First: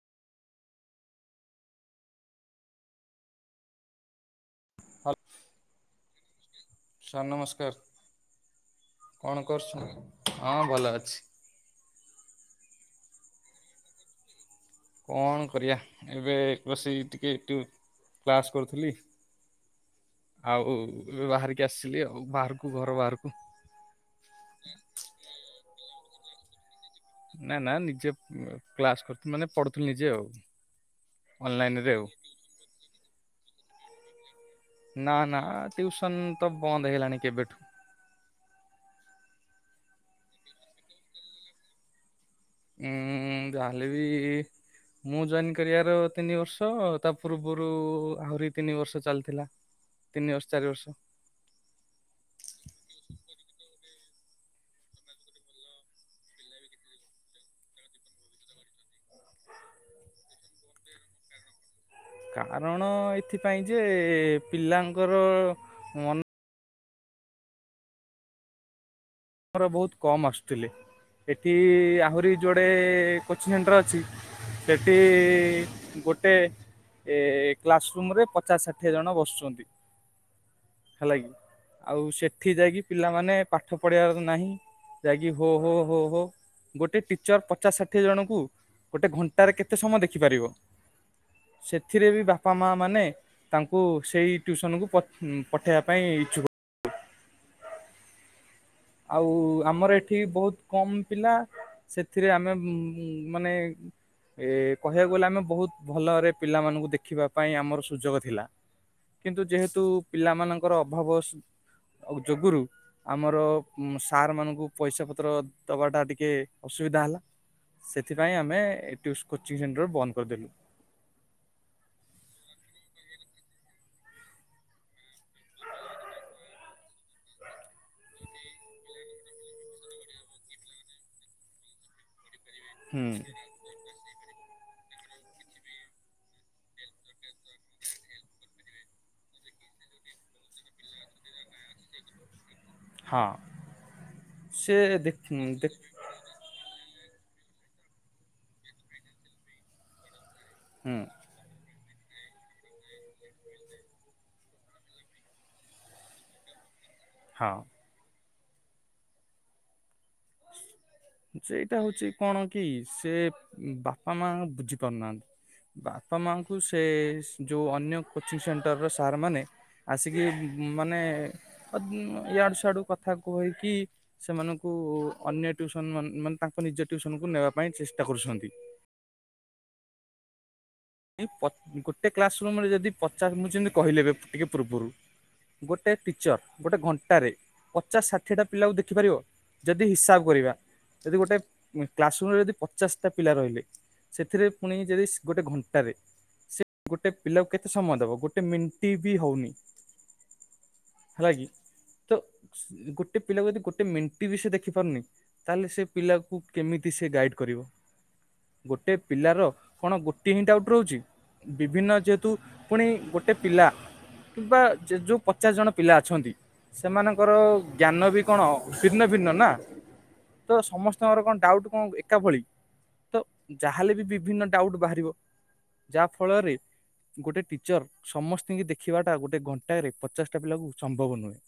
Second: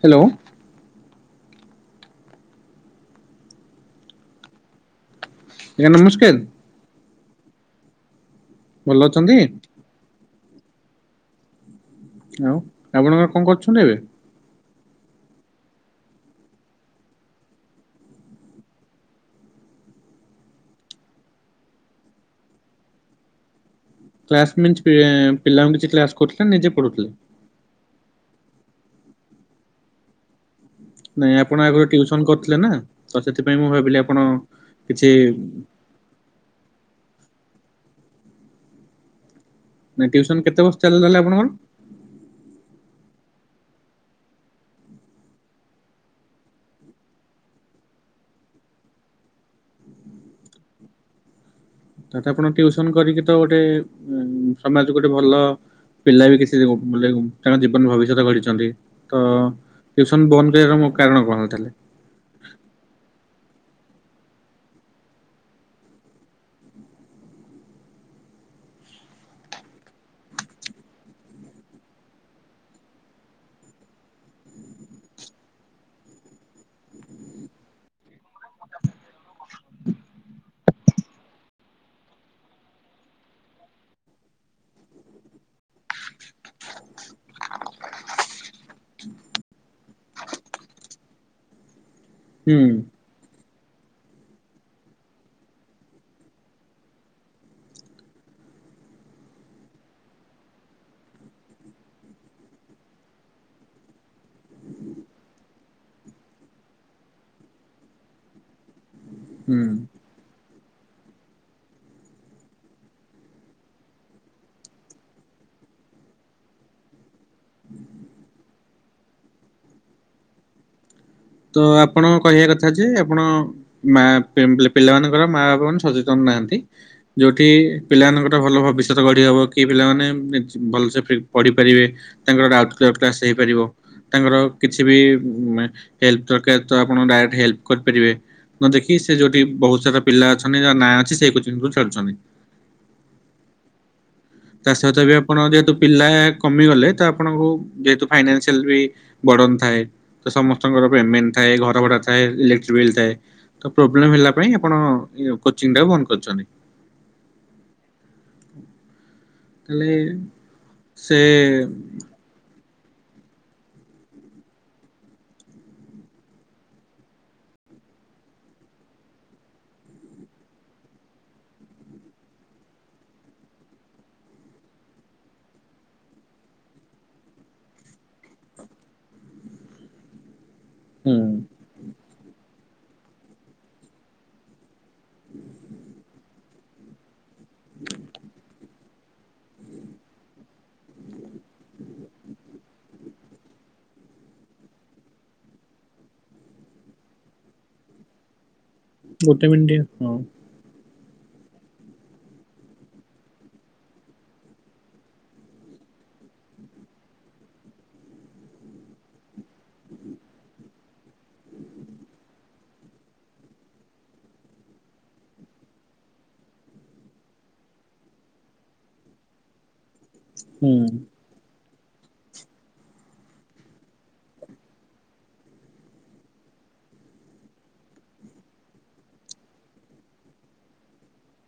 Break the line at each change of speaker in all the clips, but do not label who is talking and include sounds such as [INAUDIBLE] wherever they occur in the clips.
Hello
hall
[UNINTELLIGIBLE] ନମସ୍କାର
ନମସ୍କାର
ଭଲ ଅଛନ୍ତି
[UNINTELLIGIBLE] ହଁ ଭଲ ଅଛି।
ଆଉ ଆପଣଙ୍କର କଣ କରୁଛନ୍ତି ଏବେ
କଣ କରିବା ଏବେ ବସି ଟିକେ ଟି କ୍ଲାସ୍ କରୁଥିଲି। ଆଉ ଏବେ ବାହାରିକି ଆସିଥିଲି ଆଉ ବାହାରକୁ ଘର ବାହାରକୁ।
[UNINTELLIGIBLE] ପିଲାଙ୍କୁ କିଛି କ୍ଲାସ କରୁଥିଲେ ନିଜେ ପଢୁଥିଲେ?
ନା ନା ନିଜେ କ୍ଲାସ କରୁଥିଲ ମାନେ ପଢୁଥିଲୁ ନିଜେ ଆଉ।
ନାଇଁ ଆପଣ ଆଗୁରୁ
ଅନଲାଇନରେ ଆଉ
ଟିଉସନ କରିଥିଲେ ନା ତ ସେଥିପାଇଁ ମୁଁ ଭାବିଲି ଆପଣ କିଛି
ନା ନା ଟୁୟୁସନ ତ ବନ୍ଦ ହେଇଲାଣି କେବେଠୁ।
ଟୁୟୁସନ କେତେ ବର୍ଷ ଚାଲିଗଲା ଆପଣଙ୍କର?
ଉଁ ଯାହା ହେଲେ ବି ମୁଁ ଜଏନ୍ କରିବାର ତିନି ବର୍ଷ ତା ପୂର୍ବରୁ ଆହୁରି ତିନି ବର୍ଷ ଚାଲିଥିଲା। ତିନି ବର୍ଷ ଚାରି ବର୍ଷ।
ତାଟ ଆପଣ ଟିୟୁସନ କରିକି ତ ଗୋଟେ ସମାଜକୁ ଗୋଟେ ଭଲ ପିଲା ବି କିଛି ବୋଲେ ତାଙ୍କ ଜୀବନ ଭବିଷ୍ୟତ ଗଢିଛନ୍ତି ତ ଟିୟୁସନ ବନ୍ଦ କରିବାର ମୋ କାରଣ କଣ ତାହାଲେ?
କାରଣ ଏଥିପାଇଁ ଯେ ପିଲାଙ୍କର ମନ ଆମର ବୋହୁତ କମ୍ ଆସୁଥିଲେ। ଏଠି ଆହୁରି ଯୋଆଡେ କୋଚିଂ ସେଣ୍ଟର ଅଛି। ସେଠି ଗୋଟେ ଏ କ୍ଲାସ ରୁମ ରେ ପଚାଶ ଷାଠିଏ ଜଣ ବସୁଛନ୍ତି। ହେଲା କିି ଆଉ ସେଠି ଯାଇକି ପିଲାମାନେ ପାଠ ପଢିବାର ନାହିଁ। ଯାଇକି ହୋ ହୋ ହୋ ହୋ ଗୋଟେ ଟିଚର ପଚାଶ ଷାଠିଏ ଜଣଙ୍କୁ ଗୋଟେ ଘଣ୍ଟାରେ କେତେ ସମୟ ଦେଖିପାରିବ ସେ ଏଥିରେ ବି ବାପା
ହୁଁ
ମା ମାନେ ତାଙ୍କୁ ସେଇ ଟ୍ୟୁସନକୁ ପଠ-ପଠେଇବା ପାଇଁ ଇଚ୍ଛୁକ। ଆଉ ଆମର ଏଠି ବୋହୁତ କମ ପିଲା ସେଥିରେ ଆମେ ମାନେ ଏ କହିବାକୁ ଗଲେ ଆମେ ବୋହୁତ ଭଲରେ ପିଲାମାନଙ୍କୁ ଦେଖିବା ପାଇଁ ଆମର ସୁଯୋଗ ଥିଲା। କିନ୍ତୁ
ହୁଁ।
ଯେହେତୁ ପିଲାମାନଙ୍କର ଅଭାବ ଯୋଗୁରୁ ଆମର ସାର୍ ମାନଙ୍କୁ ପଇସା ପତ୍ର ଦବାଟା ଟିକେ ଅସୁବିଧା ହେଲା। ସେଥିପାଇଁ ଆମେ ଟି କୋଚିଂ ସେଣ୍ଟର ବନ୍ଦ କରିଦେଲୁ।
ତ ଆପଣ କହିବା କଥା ଯେ ଆପଣ ମା [UNINTELLIGIBLE] ପିଲାମାନଙ୍କର ମା ବାପାମାନେ ସଚେତନ ନାହାନ୍ତି ଯୋଉଠି ପିଲାମାନଙ୍କର ଭଲ ଭବିଷ୍ୟତ ଗଢି ହବ କି ପିଲାମାନେ ଭଲସେ ଫି ପଢିପାରିବେ ତାଙ୍କର ଡାଉଟ୍ କ୍ଲିୟର
ହୁଁ
କ୍ଲାସ୍ ହେଇପାରିବ ତାଙ୍କର କିଛି ବି ମା ହେଲ୍ପ ଦରକାର ତ ଆପଣ ଡାଇରେକ୍ଟ ହେଲ୍ପ କରିପାରିବେ ନ ଦେଖି ସେ ଯୋଉଠି ବହୁତ ସାରା ପିଲା ଅଛନ୍ତି ଯ ନା ଅଛି ସେଇ କୋଚିଂ କୁ ଛାଡୁଛନ୍ତି।
ହଁ।
ତା
ସେ
ସହିତ ବି
ଦେଖ
ଆପଣ ଯେହେତୁ
ଦେଖ
ପିଲା କମିଗଲେ ଆପଣଙ୍କୁ ଯେହତୁ ଫାଇନାନସିଆଲ ବି ବର୍ଡ଼ନ୍ ଥାଏ। ତ ସମସ୍ତଙ୍କର
ହୁଁ
ପେମେଣ୍ଟ ଥାଏ ଘର ଭଡା ଥାଏ ଇଲେକ୍ଟ୍ରିକ ବିଲ୍ ଥାଏ। ତ ପ୍ରୋବ୍ଲେମ ହେଲା ପାଇଁ ଆପଣ କୋଚିଂ ଟା ବନ୍ଦ କରିଛନ୍ତି।
ହଁ।
ତାହେଲେ ସେ
ସେଇଟା ହଉଛି କଣ କି ସେ ବାପା ମା ବୁଝି ପାରୁନାହାନ୍ତି। ବାପା ମାଙ୍କୁ ସେ ଯୋଉ ଅନ୍ୟ କୋଚିଂ ସେଣ୍ଟର ର ସାର୍ ମାନେ ଆସିକି ମାନେ ଅଦ୍ ଇଆଡୁ ସିଆଡୁ କଥା କହିକି ସେମାନଙ୍କୁ ଅନ୍ୟ ଟିୟୁଶ୍ ମାନ୍ ମାନ୍ ମାନେ ତାଙ୍କ ନିଜ ଟିୟୁସନକୁ ନେବା ପାଇଁ ଚେଷ୍ଟା କରୁଛନ୍ତି।
ହୁଁ
ପ ଗୋଟେ କ୍ଲାସ ରୁମରେ ଯଦି ପଚାଶ୍ ମୁୁଁ ଯେମିତି କହିଲି ଏବେ ଟିକେ ପୂର୍ବରୁ ଗୋଟେ ଟିଚର ଗୋଟେ ଘଣ୍ଟାରେ ପଚାଶ ଷାଠିଏଟା ପିଲାକୁ ଦେଖିପାରିବ ଯଦି ହିସାବ କରିବା ଯଦି ଗୋଟେ କ୍ଲାସ ରୁମରେ ଯଦି ପଚାଶଟା ପିଲା ରହିଲେ ସେଥିରେ ପୁଣି ଯଦି ଗୋଟେ ଘଣ୍ ଣ୍ଟାରେ ସେ ଗୋଟେ ପିଲାକୁ କେତେ ସମୟ ଦବ ଗୋଟେ ମିନ୍
ଗୋଟେ ମିଣ୍ଟିଆ ହଁ।
ହେଲା କି। ତ ଗୋଟେ ପିଲାକୁ ଯଦି ଗୋଟେ ମେଣ୍ଟି ବି ସେ ଦେଖିପାରୁନି ତାହେଲେ ସେ ପିଲାକୁ କେମିତି? ସେ ଗାଇଡ କରିବ ଗୋଟେ ପିଲାର କଣ ଗୋଟିଏ ହିଁ ଡାଉଟ୍ ରହୁଛି ବିଭିନ୍ନ ଯେହେତୁ ପୁଣି ଗୋଟେ ପିଲା କିମ୍ବା ଯ ଯ ଯୋଉ ପଚାଶ ଜଣ ପିଲା ଅଛନ୍ତି ସେମାନଙ୍କର ଜ୍ଞାନ ବି କଣ ଭିନ୍ନ ଭିନ୍ନ ନା ତ
ହୁଁ
ସମସ୍ତଙ୍କର କଣ ଡାଉଟ୍ କଣ ଏକା ଭଳି ତ ଯାହାହେଲେ ବି ବିଭିନ୍ନ ଡାଉଟ୍ ବାହାରିବ ଯାହା ଫଳରେ ଗୋଟେ ଟିଚର ସମସ୍ତିଙ୍କି ଦେଖିବାଟା ଗୋଟେ ଘଣ୍ଟାଏରେ ପଚାଶଟା ପିଲାକୁ ସମ୍ଭବ ନୁହେଁ।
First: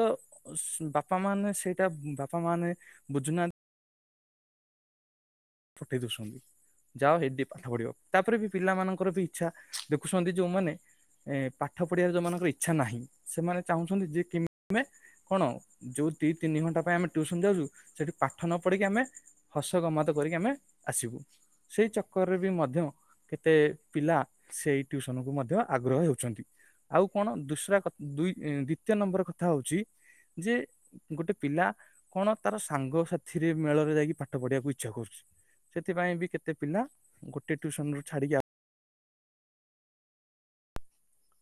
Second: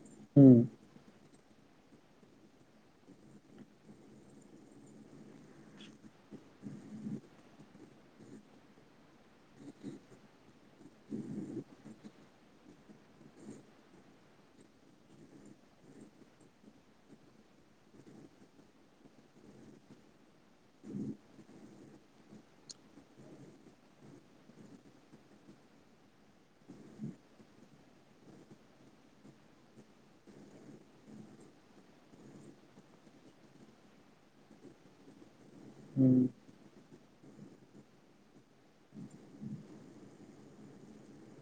ତ
ହୁଁ
ଶ୍ ବାପା ମାନେ ସେଇଟା ବାପା ମାନେ ବୁଝୁନାହାଁ ପଠେଇ ଦଉଛନ୍ତି। ଯାଅ ହେଇଠି ଟିକେ ପାଠ ପଢିବ, ତାପରେ ବି ପିଲାମାନାନଙ୍କର ବି ଇଚ୍ଛା ଦେଖୁଛନ୍ତି ଯୋଉମାନେ ଏ ପାଠ ପଢିବାର ଯୋଉମାନଙ୍କର ଇଚ୍ଛା ନାହିଁ ସେମାନେ ଚାହୁଁଛନ୍ତି ଯେ କେମେ କଣ ଯୋଉ ଦି ତିନି ଘଣ୍ଟା ପାଇଁ ଆମେ ଟ୍ୟୁସନ ଯାଉଛୁ ସେଠି ପାଠ ନ ପଢିକି ଆମେ ହସ ଗମା ତ କରିକି ଆମେ ଆସିବୁ ସେଇ ଚକ୍କରରେ ବି ମଧ୍ୟ କେତେ ପିଲା ସେଇ ଟ୍ଯୁସନ୍ କୁ ମଧ୍ୟ ଆଗ୍ରହ ହେଉଛନ୍ତି। ଆଉ କଣ ଦୁସରା କ ଦୁଇ ଦ୍ଵିତୀୟ ନମ୍ବର କଥା ହଉଛି ଯେ ଗୋଟେ ପିଲା କଣ ତାର ସାଙ୍ଗ ସାଥିରେ ମେଳରେ ଯାଇକି ପାଠ ପଢିବାକୁ ଇ ଛା କରୁଛି
ହୁଁ
ସେଥିପାଇଁ ବି କେତେ ପିଲା ଗୋଟେ ଟ୍ୟୁସନରୁ ଛାଡିକି ଆ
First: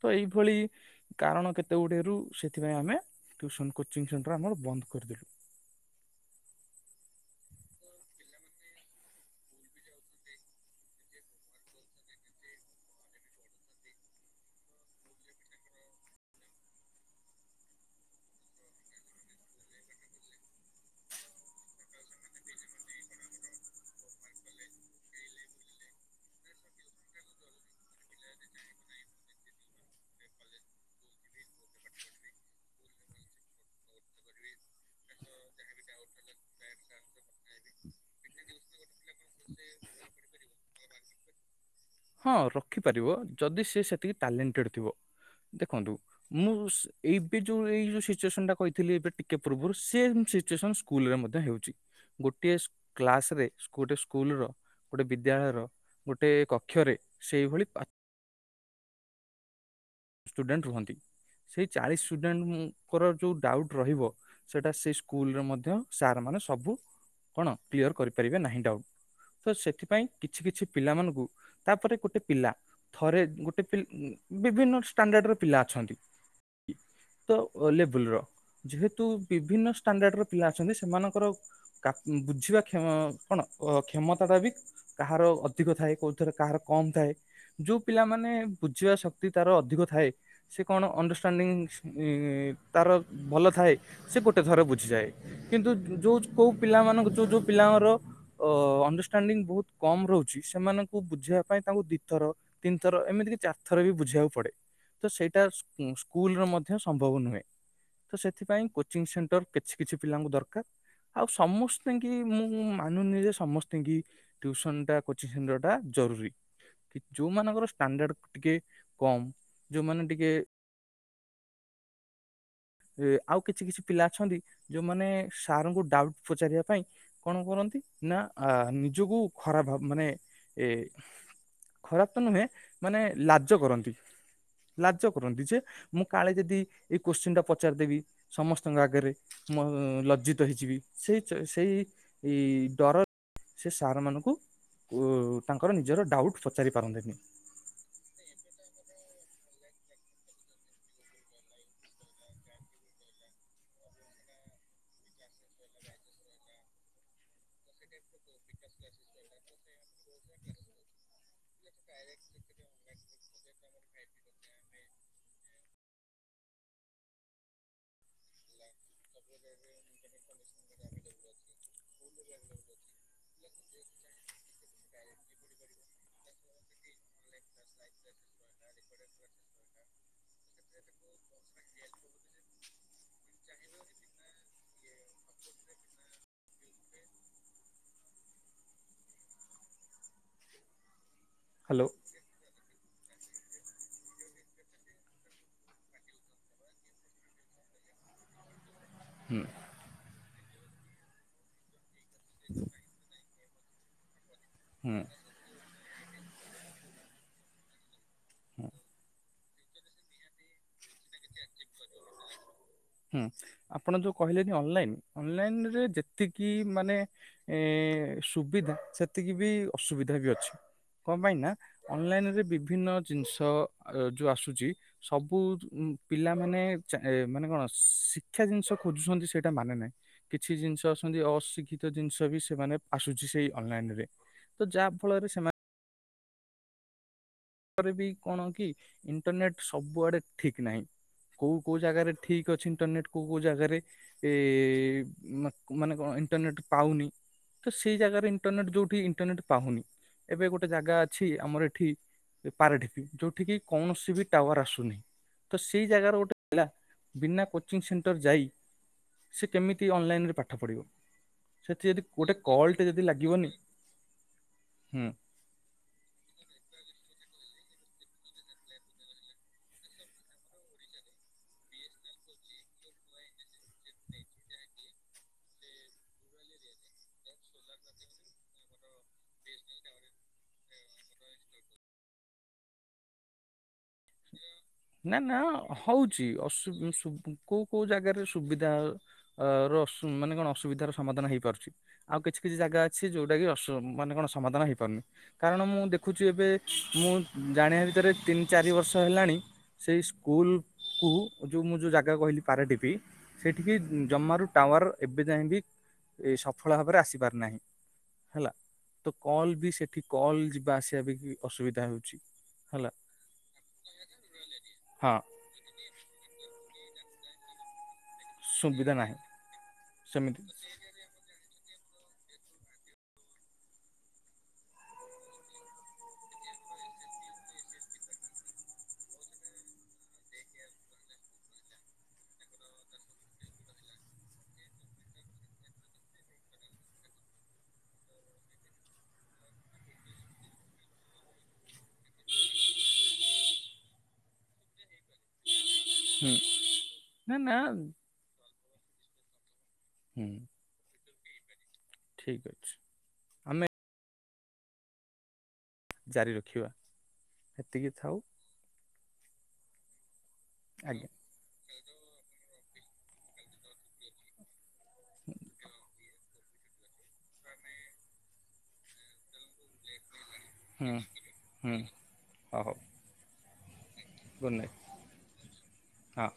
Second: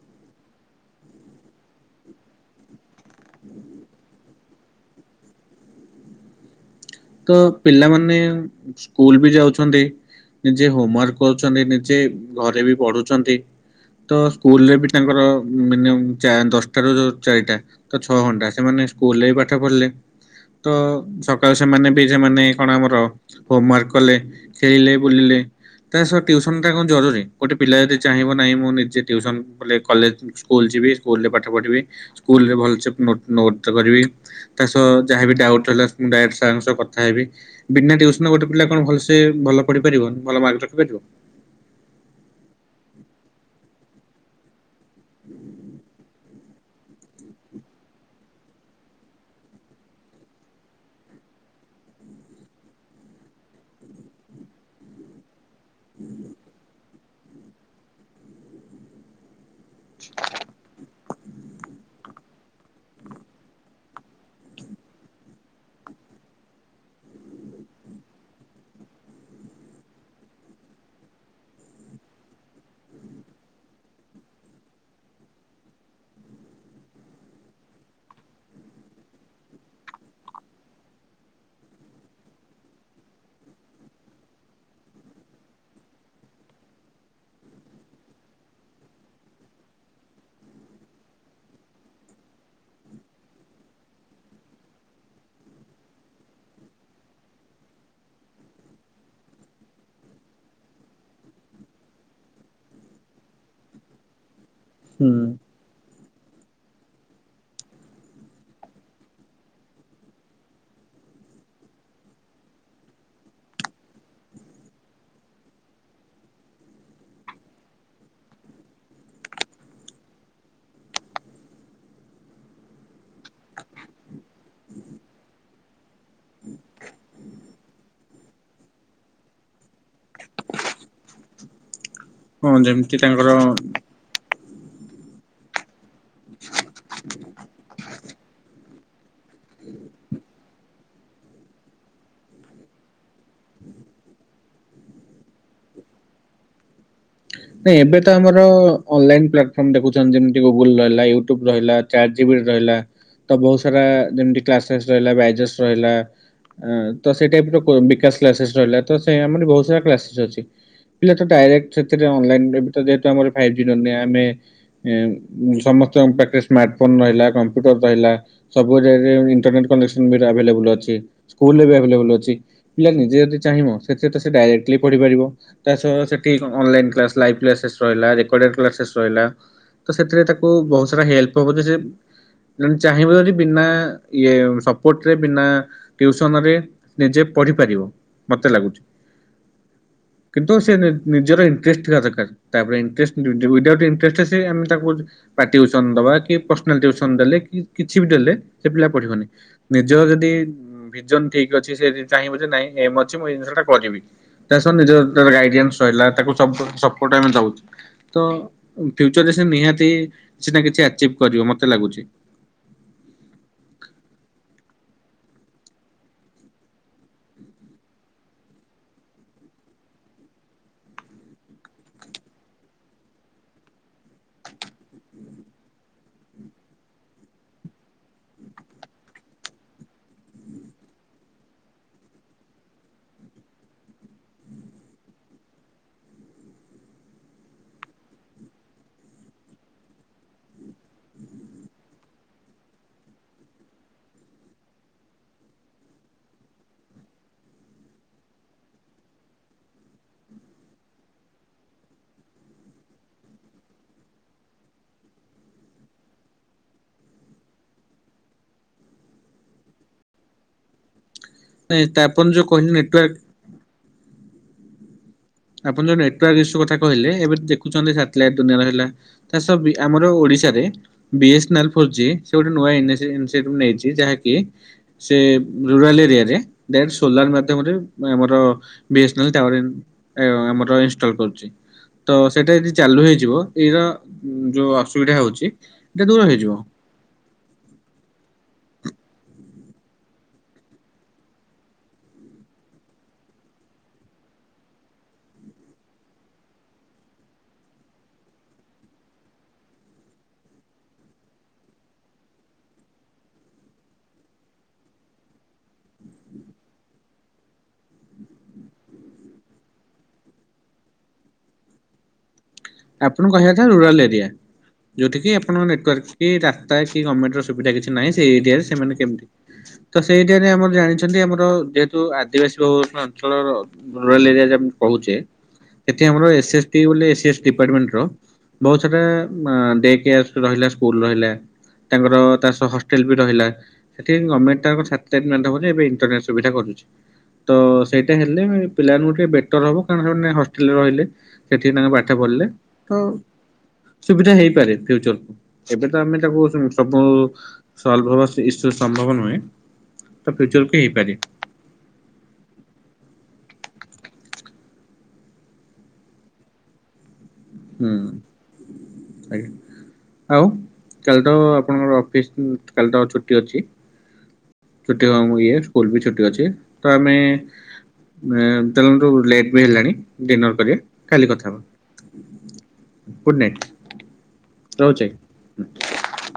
ତ ଏଇଭଳି କାରଣ କେତେ ଗୁଡେରୁ ସେଥିପାଇଁ ଆମେ ଟ୍ଯୁସନ୍ କୋଚିଂ ସେଣ୍ଟର ଆମର ବନ୍ଦ କରିଦେଲୁ।
ତ ପିଲାମାନେ ସ୍କୁଲ ବି ଯାଉଛନ୍ତି ନିଜେ ହୋମ ୱାର୍କ କରୁଛନ୍ତି ନିଜେ ଘରେ ବି ପଢୁଛନ୍ତି ତ ସ୍କୁଲରେ ବି ତାଙ୍କର ମିନିୟମ୍ ଚା ଦଶଟା ରୁ ଯୋଉ ଚାରିଟା ତ ଛଅ ଘଣ୍ଟା ସେମାନେ। ସ୍କୁଲରେ ବି ପାଠ ପଢିଲେ ତ ସକାଳ ସେମାନେ ବି ସେମାନେ କଣ ଆମର ହୋମୱାର୍କ କଲେ ଖେଳିଲେ ବୁଲିଲେ ତା ସହ ଟ୍ୟୁସନ ଟା କଣ ଜରୁରୀ ଗୋଟେ ପିଲା ଯଦି ଚାହିଁବ ନାହିଁ ମୁଁ ନିଜେ ଟ୍ୟୁସନ ବଲେ କଲେଜ ସ୍କୁଲ ଯିବି ସ୍କୁଲ୍ ରେ ପାଠ ପଢିବି ସ୍କୁଲ୍ ରେ ଭଲସେ ନୋ ନୋଟ୍ ଟେ କରିବି ତା ସହ ଯାହାବି ଡାଉଟ ଥି ମୁ ଙ୍କ ସହ କଥା ହେବି ବିନା ଟିଉସନ ଗୋଟେ ପିଲା କଣ ଭଲସେ ଭଲ ପଢି ପାରିବନି ଭଲ ମାର୍କ ରଖିପାରିନି? [INAUDIBLE]
ହଁ ରଖିପାରିବ ଯଦି ସେ ସେତିକି ଟ୍ୟାଲେଣ୍ଟେଡ଼ ଥିବ ଦେଖନ୍ତୁ ମୁଁ ସ୍ ଏବେ ଯୋଉ ଏଇ ଯୋଉ ସିଚୁଏସନ ଟା କହିଥିଲି ଏବେ ଟିକେ ପୂର୍ବରୁ ସେଏମ୍ ସିଚୁଏନ ସ୍କୁଲ୍ ରେ ମ ମଧ୍ୟ ହେଉଛି। ଗୋଟିଏ କ୍ଲାସ ରେ ଗୋଟେ ସ୍କୁଲ ର ଗୋଟେ ବିଦ୍ୟାଳୟର ଗୋଟେ କ କକ୍ଷରେ ସେଇଭଳି ପା ଷ୍ଟୁଡେଣ୍ଟ ରୁହନ୍ତି। ସେଇ ଚାଳିଶ ଷ୍ଟୁଡେଣ୍ଟଙ୍କର ଯୋଉ ଡାଉଟ ରହିବ ସେଟା ସେଇ ସ୍କୁଲରେ ମଧ୍ୟ ସାର ମାନେ ସବୁ କଣ କ୍ଲିୟର କରିପାରିବେ ନାହିଁ ଡାଉଟ୍। ତ ସେଥିପାଇଁ କିଛି କିଛି ପିଲା ମାନଙ୍କୁ ତାପରେ ଗୋଟେ ପିଲା ଥରେ ଗୋଟେ ପି ଉ ବିଭିନ୍ନ ଷ୍ଟାଣ୍ଡାର୍ଡ ପିଲା ଅଛନ୍ତି।
[INAUDIBLE]
ତ ଓ ଲେବୁଲ ର। ଯେହେତୁ ବିଭିନ୍ନ ଷ୍ଟାଣ୍ଡାର୍ଡ ର ପିଲା ଅଛନ୍ତି ସେମାନଙ୍କର କାପା ବୁଝିବା କ୍ଷ କଣ ଅ କ୍ଷମତା ଟା ବି କାହାର ଅଧିକ ଥାଏ କୋଉଥିରେ କାହାର କମ ଥାଏ ଯୋଉ ପିଲାମାନେ ବୁଝିବା ଶକ୍ତି ତାର ଅଧିକ ଥାଏ ସେ କଣ ଅଣ୍ଡରଷ୍ଟାଣ୍ଡିଂ ଇ ତାର ଭଲ ଥାଏ ସେ ଗୋଟେ ଥର ବୁଝି ଯାଏ କିନ୍ତୁ ଯୋଉ କୋଉ ପିଲାମାନଙ୍କ ଯୋଉ ଯୋଉ ପିଲାଙ୍କର ଅ ଅଣ୍ଡରଷ୍ଟାଣ୍ଡିଂ ବହୁତ୍ କମ୍ କମ ରହୁଛି ସେମାନଙ୍କୁ ବୁଝେଇବା ପାଇଁ ତାଙ୍କୁ ଦିଥର ତିନି ଥର ଏମିତି କି ଚାରିଥର ବି ବୁଝିବାକୁ ପଡେ। ତ
ହୁଁ।
ସେଇଟା ସ୍କୁ ସ୍କୁଲ ର ମଧ୍ୟ ସମ୍ଭବ ନୁହେଁ। ତ ସେଥିପାଇଁ କୋଚିଂ ସେଣ୍ଟର କିଛି କିଛି ପିଲାଙ୍କୁ ଦରକାର। ଆଉ ସମସ୍ତେ କି ମୁଁ ମାନୁନି ଯେ ସମସ୍ତେ କି ଟ୍ୟୁସନ ଟା କୋଚିଂ ସେଣ୍ଟର ଟା ଜରୁରୀ କି ଯୋଉମାନଙ୍କର ଷ୍ଟାଣ୍ଡାର୍ଡର ଟିକେ କମ୍ ଯୋଉମାନେ ଟିକେ ଯେ ଆଉ କିଛି କିଛି ପିଲା ଅଛନ୍ତି ଯୋଉମାନେ ସାରଙ୍କୁ ଡାଉଟ୍ ପଚାରିବା ପାଇଁ କଣ କରନ୍ତି ନା ଆ ନିଜକୁ ଖରାପ ଭାବ ମାନେ ଏ
[UNINTELLIGIBLE]
ଖରାପ ତ ନୁହେଁ
ହଁ ଯେମିତି
ମାନେ
ତାଙ୍କର
ଲାଜ କରନ୍ତି। ଲାଜ କରନ୍ତି ଯେ ମୁଁ କାଳେ ଯଦି ଏଇ କୋ୍ଚିନ୍ ଟା ପ ପଚାରି ଦେବି ସମସ୍ତଙ୍କ ଆଗରେ ମୁଁ ଲଜ୍ଜିତ ହେଇଯିବି ସେଇ ସେଇ ଡର ସେ ସାର୍ ମାନଙ୍କୁ ଉ ତାଙ୍କର ନିଜର ଡାଉଟ୍ ପଚାରି ପାରନ୍ତିନି।
ନାଇଁ ଏବେ ତ ଆମର ଅନଲାଇନ ପ୍ଲାଟଫର୍ମ ଦେଖୁଛନ୍ତି ଯେମିତି ଗୁଗୁଲ ରହିଲା ୟୁଟୁବ ରହିଲା ଚାଟ୍ ଜିପ୍ ରହିଲା ତ ବହୁତସାରା ଯେମିତି କ୍ଲାସ ଫ୍ଲାସ୍ ରହିଲା ବାଇଜେସ୍ ରହିଲା ଆ ତ ସେଇ ଟାଇପ ର କୁ ବିକାଶ କ୍ଲାସେସ୍ ରହିଲା ତ ସେ ଆମର ବହୁତ ସାରା କ୍ଲାସେସ୍ ଅଛି। ପିଲା ତ ଡାଇରେକ୍ଟ ସେଠି ଅନ୍ ଲାଇନ୍ [UNINTELLIGIBLE] ସମସ୍ତ ଙ୍କ ପାଖେ ସ୍ମାର୍ଟ ଫୋନ୍ ରହିଲା କମ୍ପୁଟର୍ ରହିଲା ସବୁରେରେ ଇନ୍ଟେନେଟ୍ କନେକ୍ସଅନ୍ ଆଭେଲେବୁଲ୍ ଅଛି। ସ୍କୁଲରେ ବି ଆଭେଲେବୁଲ୍ ଅଛି ପିଲା ନିଜେ ଯଦି ଚାହିଁବ ସେଥିରେ ତ ସେ ଡାଇରେକ୍ଟଲି ପଢ଼ିପାରିବ ତା ସହ ସେଠିକି କଣ ଅନଲାଇନ୍ କ୍ଲାସ୍ ଲାଇଭ କ୍ଲାସେସ୍ ରହିଲା ରେକଡିନ୍ କ୍ଲାସେସ୍ ରହିଲା ତ ସେଥିରେ ତାକୁ ବହୁତ ସାରା ହେଲ୍ପ ହବ ଯେ ନହେଲେ ଚାହିଁବ ଆଜି ବିନା ଇଏ ସପୋର୍ଟରେ ବିନାଟିୟୁସନରେ, ନିଜେ ପଢ଼ିପାରିବ ମତେ ଲାଗୁଛି। କିନ୍ତୁ ସେ ନି-ନି ନିଜର ଇଣ୍ଟରେଷ୍ଟ
ହ୍ୟାଲୋ
ଥିବା ଦରକାର। ତାପରେ, ଇନ୍ ଷ୍ଡେସ୍ ୱିଦାଉ୍ଟ୍ ଇଣ୍ଟରେଷ୍ଟ ସେ ଆମେ ତାକୁ ବା ଟିୟୁସନ୍ ଦବା କି ପ୍ରଶ୍ନାଲ ଟିୟୁସନ୍ ଦେଲେକି କିଛି କିମି ଜାଣିଲେ ସେ ପିଲା ପଢ଼ିବନି।
ହୁଁ
ନିଜଯଦି ଭିଜନ୍ ଠିକ୍ ଅଛି। ସେ ଯଦି ଚାହିଁବ ଯେ ନାଇଁ ଏମ୍ ଅଛି, ମୁଁ ଏଇ ଜିନିଷ ଟା କରିବି। ତାସ ନିଜର
ହୁଁ
ତ ଗାଇଡାନ୍ସ ରହିଲା। ତାକୁ ସପୋ ସପୋର୍ଟ ଆମେ ଦଉଛୁ। ତ ଫ୍ୟୁଚରରେ ସେ ନିହାତି କିଛି ନା କିଛି ଆଚିବ୍ କରିବ ମତେ ଲାଗୁଚି।
ହୁଁ ଆପଣ ଯୋଉ କହିଲେନି ଅନ୍ ଲାଇନ୍ ଅନ୍ ଲାଇନ୍ ରେ ଯେତିକି ମାନେ ଏ-ଏଁ ସୁବିଧା ସେତିକି ବି ଅସୁ ସୁବିଧା ବି ଅଛି। କ ପାଇଁ ନା ଅନ୍ ଲାଇନ୍ ରେ ବିଭିନ୍ନ ଜିନିଷ ଯୋଉ ଆସୁଛି। ସବୁ ପିଲା ମାନେ ଚାଏ ମାନେ କଣ? ସିଇ-ଶିକ୍ଷା ଜିନିଷ ଖୋଜୁଛନ୍ତି। ସେଇଟା ମାନେ ନାହିଁ କିଛି ଜିନିଷ ଅଛନ୍ତି, ଅଶିକ୍ଷିତ ଜିନିଷ ବି ସେମାନେ ଆସୁଛି ସେଇ ଅନ୍ ଲାଇନ୍ ରେ। ତ ଯାହା ଫଳରେ ସେମାନେ ତାପରେ ବି କଣ କି ଇଣ୍ଟରନେଟ୍ ସବୁଆଡେ ଠିକ୍ ନାହିଁ। କୋଉ କୋଉ ଜାଗାରେ ଠିକ୍ ଅଛି ଇଣ୍ଟରନେଟ। କୋଉ କୋଉ ଜାଗାରେ ଏ-ଏ ମା-ମାନେ କଣ ଇଣ୍ଟରନେଟ୍ ପାଉନି। ତ ସେଇ ଜାଗାରେ ଇଣ୍ଟରନେଟ ଯୋଉଠି ଇଣ୍ଟରନେଟ୍ ପାଉନି ଏବେ ଗୋଟେ ଜାଗା ଅଛି। ଆମର ଏଠି ପାରାଡିପି ଯୋଉଠିକି କୌଣସି ବି ଟାୱାର ଆସୁନି। ତ ସେଇ ଜାଗାର ଗୋଟେ ପିଲା ବିନା କୋଚିଂ ସେଣ୍ଟର ଯାଇ ସେ କେମିତି ଅନଲାଇନ୍ରେ ପାଠ ପଢ଼ିବ?
ନାଇଁ
ସେଠି
ତା
ଯଦି
ଆପଣ
ଗୋଟେ
ଯୋଉ କହିଲେ
କଲ୍ ଟେ
ନେଟୱାର୍କ
ଯଦି ଲାଗିବନି, ହୁଁ,
ଆପଣ ଯୋଉ ନେଟୱାର୍କ ଇସୁ କଥା କହିଲେ, ଏବେ ଦେଖୁଛନ୍ତି ସାଟ୍ ଲାଇଟ ଦୁନିଆର ହେଲା ତା ସବ୍ ବି ଆମର ଓଡ଼ି ଓଡ଼ିଶା ରେ ବିଏ୍ସନେଲ୍ ଫୋର୍ ଜି, ସେ ଗୋଟେ ନୂଆ ଏନ୍ ସେ ଏନେସେରି ନେଇଛି ଯାହାକି ସେ ରୁରାଲ୍ ଏରିଆରେ ଡାଇରେକ୍ଟ ସୋଲାର ମାଧ୍ୟ୍ୟମରେ, ଆମର ବିଏ୍ସନେଲ୍ ଟାୱାର ଇନ ଏ ଆମର ଇନଷ୍ଟଲ କରୁଛି। ତ ସେଇଟା ଯଦି ଚାଲୁ ହେଇଯିବ ଏଇର ଉ
ନା ନା ହଉଛି ଅସୁ ବୁସୁବୁ କୋଉ କୋଉ ଜାଗାରେ ସୁବିଧା ହେଲ ଅ ର ଅସ ମାନେ କଣ ଅସୁବିଧାର ସମାଧାନ ହେଇପାରୁଛି। ଆଉ କିଛି କିଛି ଜାଗା ଅଛି ଯୋଉଟା କି ଅସୁମ୍ ମାନେ କଣ ସମାଧାନ ହେଇପାରୁନି। କାରଣ ମୁଁ ଦେଖୁଛି ଏବେ ମୁଁ ଜାଣିବା ଭିତରେ ତିନି ଚାରି ବର୍ଷ ତ ହେଲାଣି ସେଇ ସ୍କୁଲକୁ ଯୋଉ ମୁଁ ଯୋଉ ଜାଗା କହିଲି ପାରାଢିପି ସେଠିକି ଜମାରୁ ଟାୱାର ଏବେ ଯାଇ ବି ସଫଳ ଭାବରେ ଆସିପାର ନାହିଁ। ହେଲା ତ କଲ ବି ସେଠି କଲ ଯିବା ଆସିବା ପାଇଁ ଅସୁବିଧା ହଉଛି।
ଆପଣଙ୍କୁ କହିବାଥା ରୁରାଲ ଏରିଆ
ହଁ
ଯୋଉଠି କି ଆପଣଙ୍କ ନେଟାର୍କ କି ରା ପ୍ରାୟ ସେ ଗମେଣ୍ଟ ର ସୁବିଧା କିଛି ନାହିଁ। ସେଇ ଏରିଆରେ ସେମାନେ
ସୁବିଧା ନାହିଁ
କେମିତି ତ ସେଇ
ସେମିତି
ଏରିଆରେ ଆମର ଜାଣିଛନ୍ତି ଆମର ଯେ ଜୁ ଆଦିବାସୀ ବହୁ ଅଞ୍ଚଳ ରୁରାଲ ଏରିଆ ଯେମିତି କହୁଛେ ସେଠି ଆମର ଏସ୍ ଏସ୍ ଟି ବୋଲି ଏ ଏସ୍ ଷ୍ଟି ଦିପାଟମେଣ୍ଟର ବହୁତ ସାରା ଆ ଡେ କେୟାର ରହିଲା ସ୍କୁଲ୍ ରହିଲା। ତାଙ୍କର ତା ସହ ହଷ୍ଟେଲ ବି ରହିଲା ସେଠି ଗମେଣ୍ଟ [UNINTELLIGIBLE] ଏବେ ଇରନଟ ସୁବିଧା କରୁନ [INAUDIBLE] ତ ସେଇଟା ହେଲେ ପିଲାଙ୍କୁ ଟିକେ ବେଟର ହବ କାରଣ ସେ ହଷ୍ଟେଲରେ ରହିଲେ ସେଠି ତାଙ୍କେ ବା ପାଠ ପଢିଲେ ତ ସୁବିଧା ହେଇପାରେ ଫ୍ୟଚରକୁ ଏବେ ତ ଆମେ
ହୁଁ
ତାକୁ ସବୁ
ନା ନା
ସଲଭ ହବା ଇସୁ ସମ୍ଭବ ନୁହେଁ
ହୁଁ
ତ ଫ୍ୟୁଚରକୁ ହେଇପାରେ।
ଠିକ ଅଛି ଆମେ ଜାରି ରଖିବା।
ହୁଁ
ସେତିକି ଥାଉ
ଆଜ୍ଞା ଆଉ
ଆଜ୍ଞା
କାଲି ତ ଆପଣଙ୍କର ଅଫିସ କାଲି ତ ଛୁଟି ଅଛି। ଛୁଟି କ ମୁ ଇଏ ସ୍କୁଲ ବି ଛୁଟି ଅଛି। ତ ଆମେ ଚାଲନ୍ତୁ ଲେଟ ବି ହେଲାଣି। ଡିନର୍ କରିବା କାଲି କଥା ହବା।
ହଁ ହଉ।
Good night.
ଗୁଡ଼ ନାଇଟ୍
ରହୁଛି ଆଜ୍ଞା
ହଁ।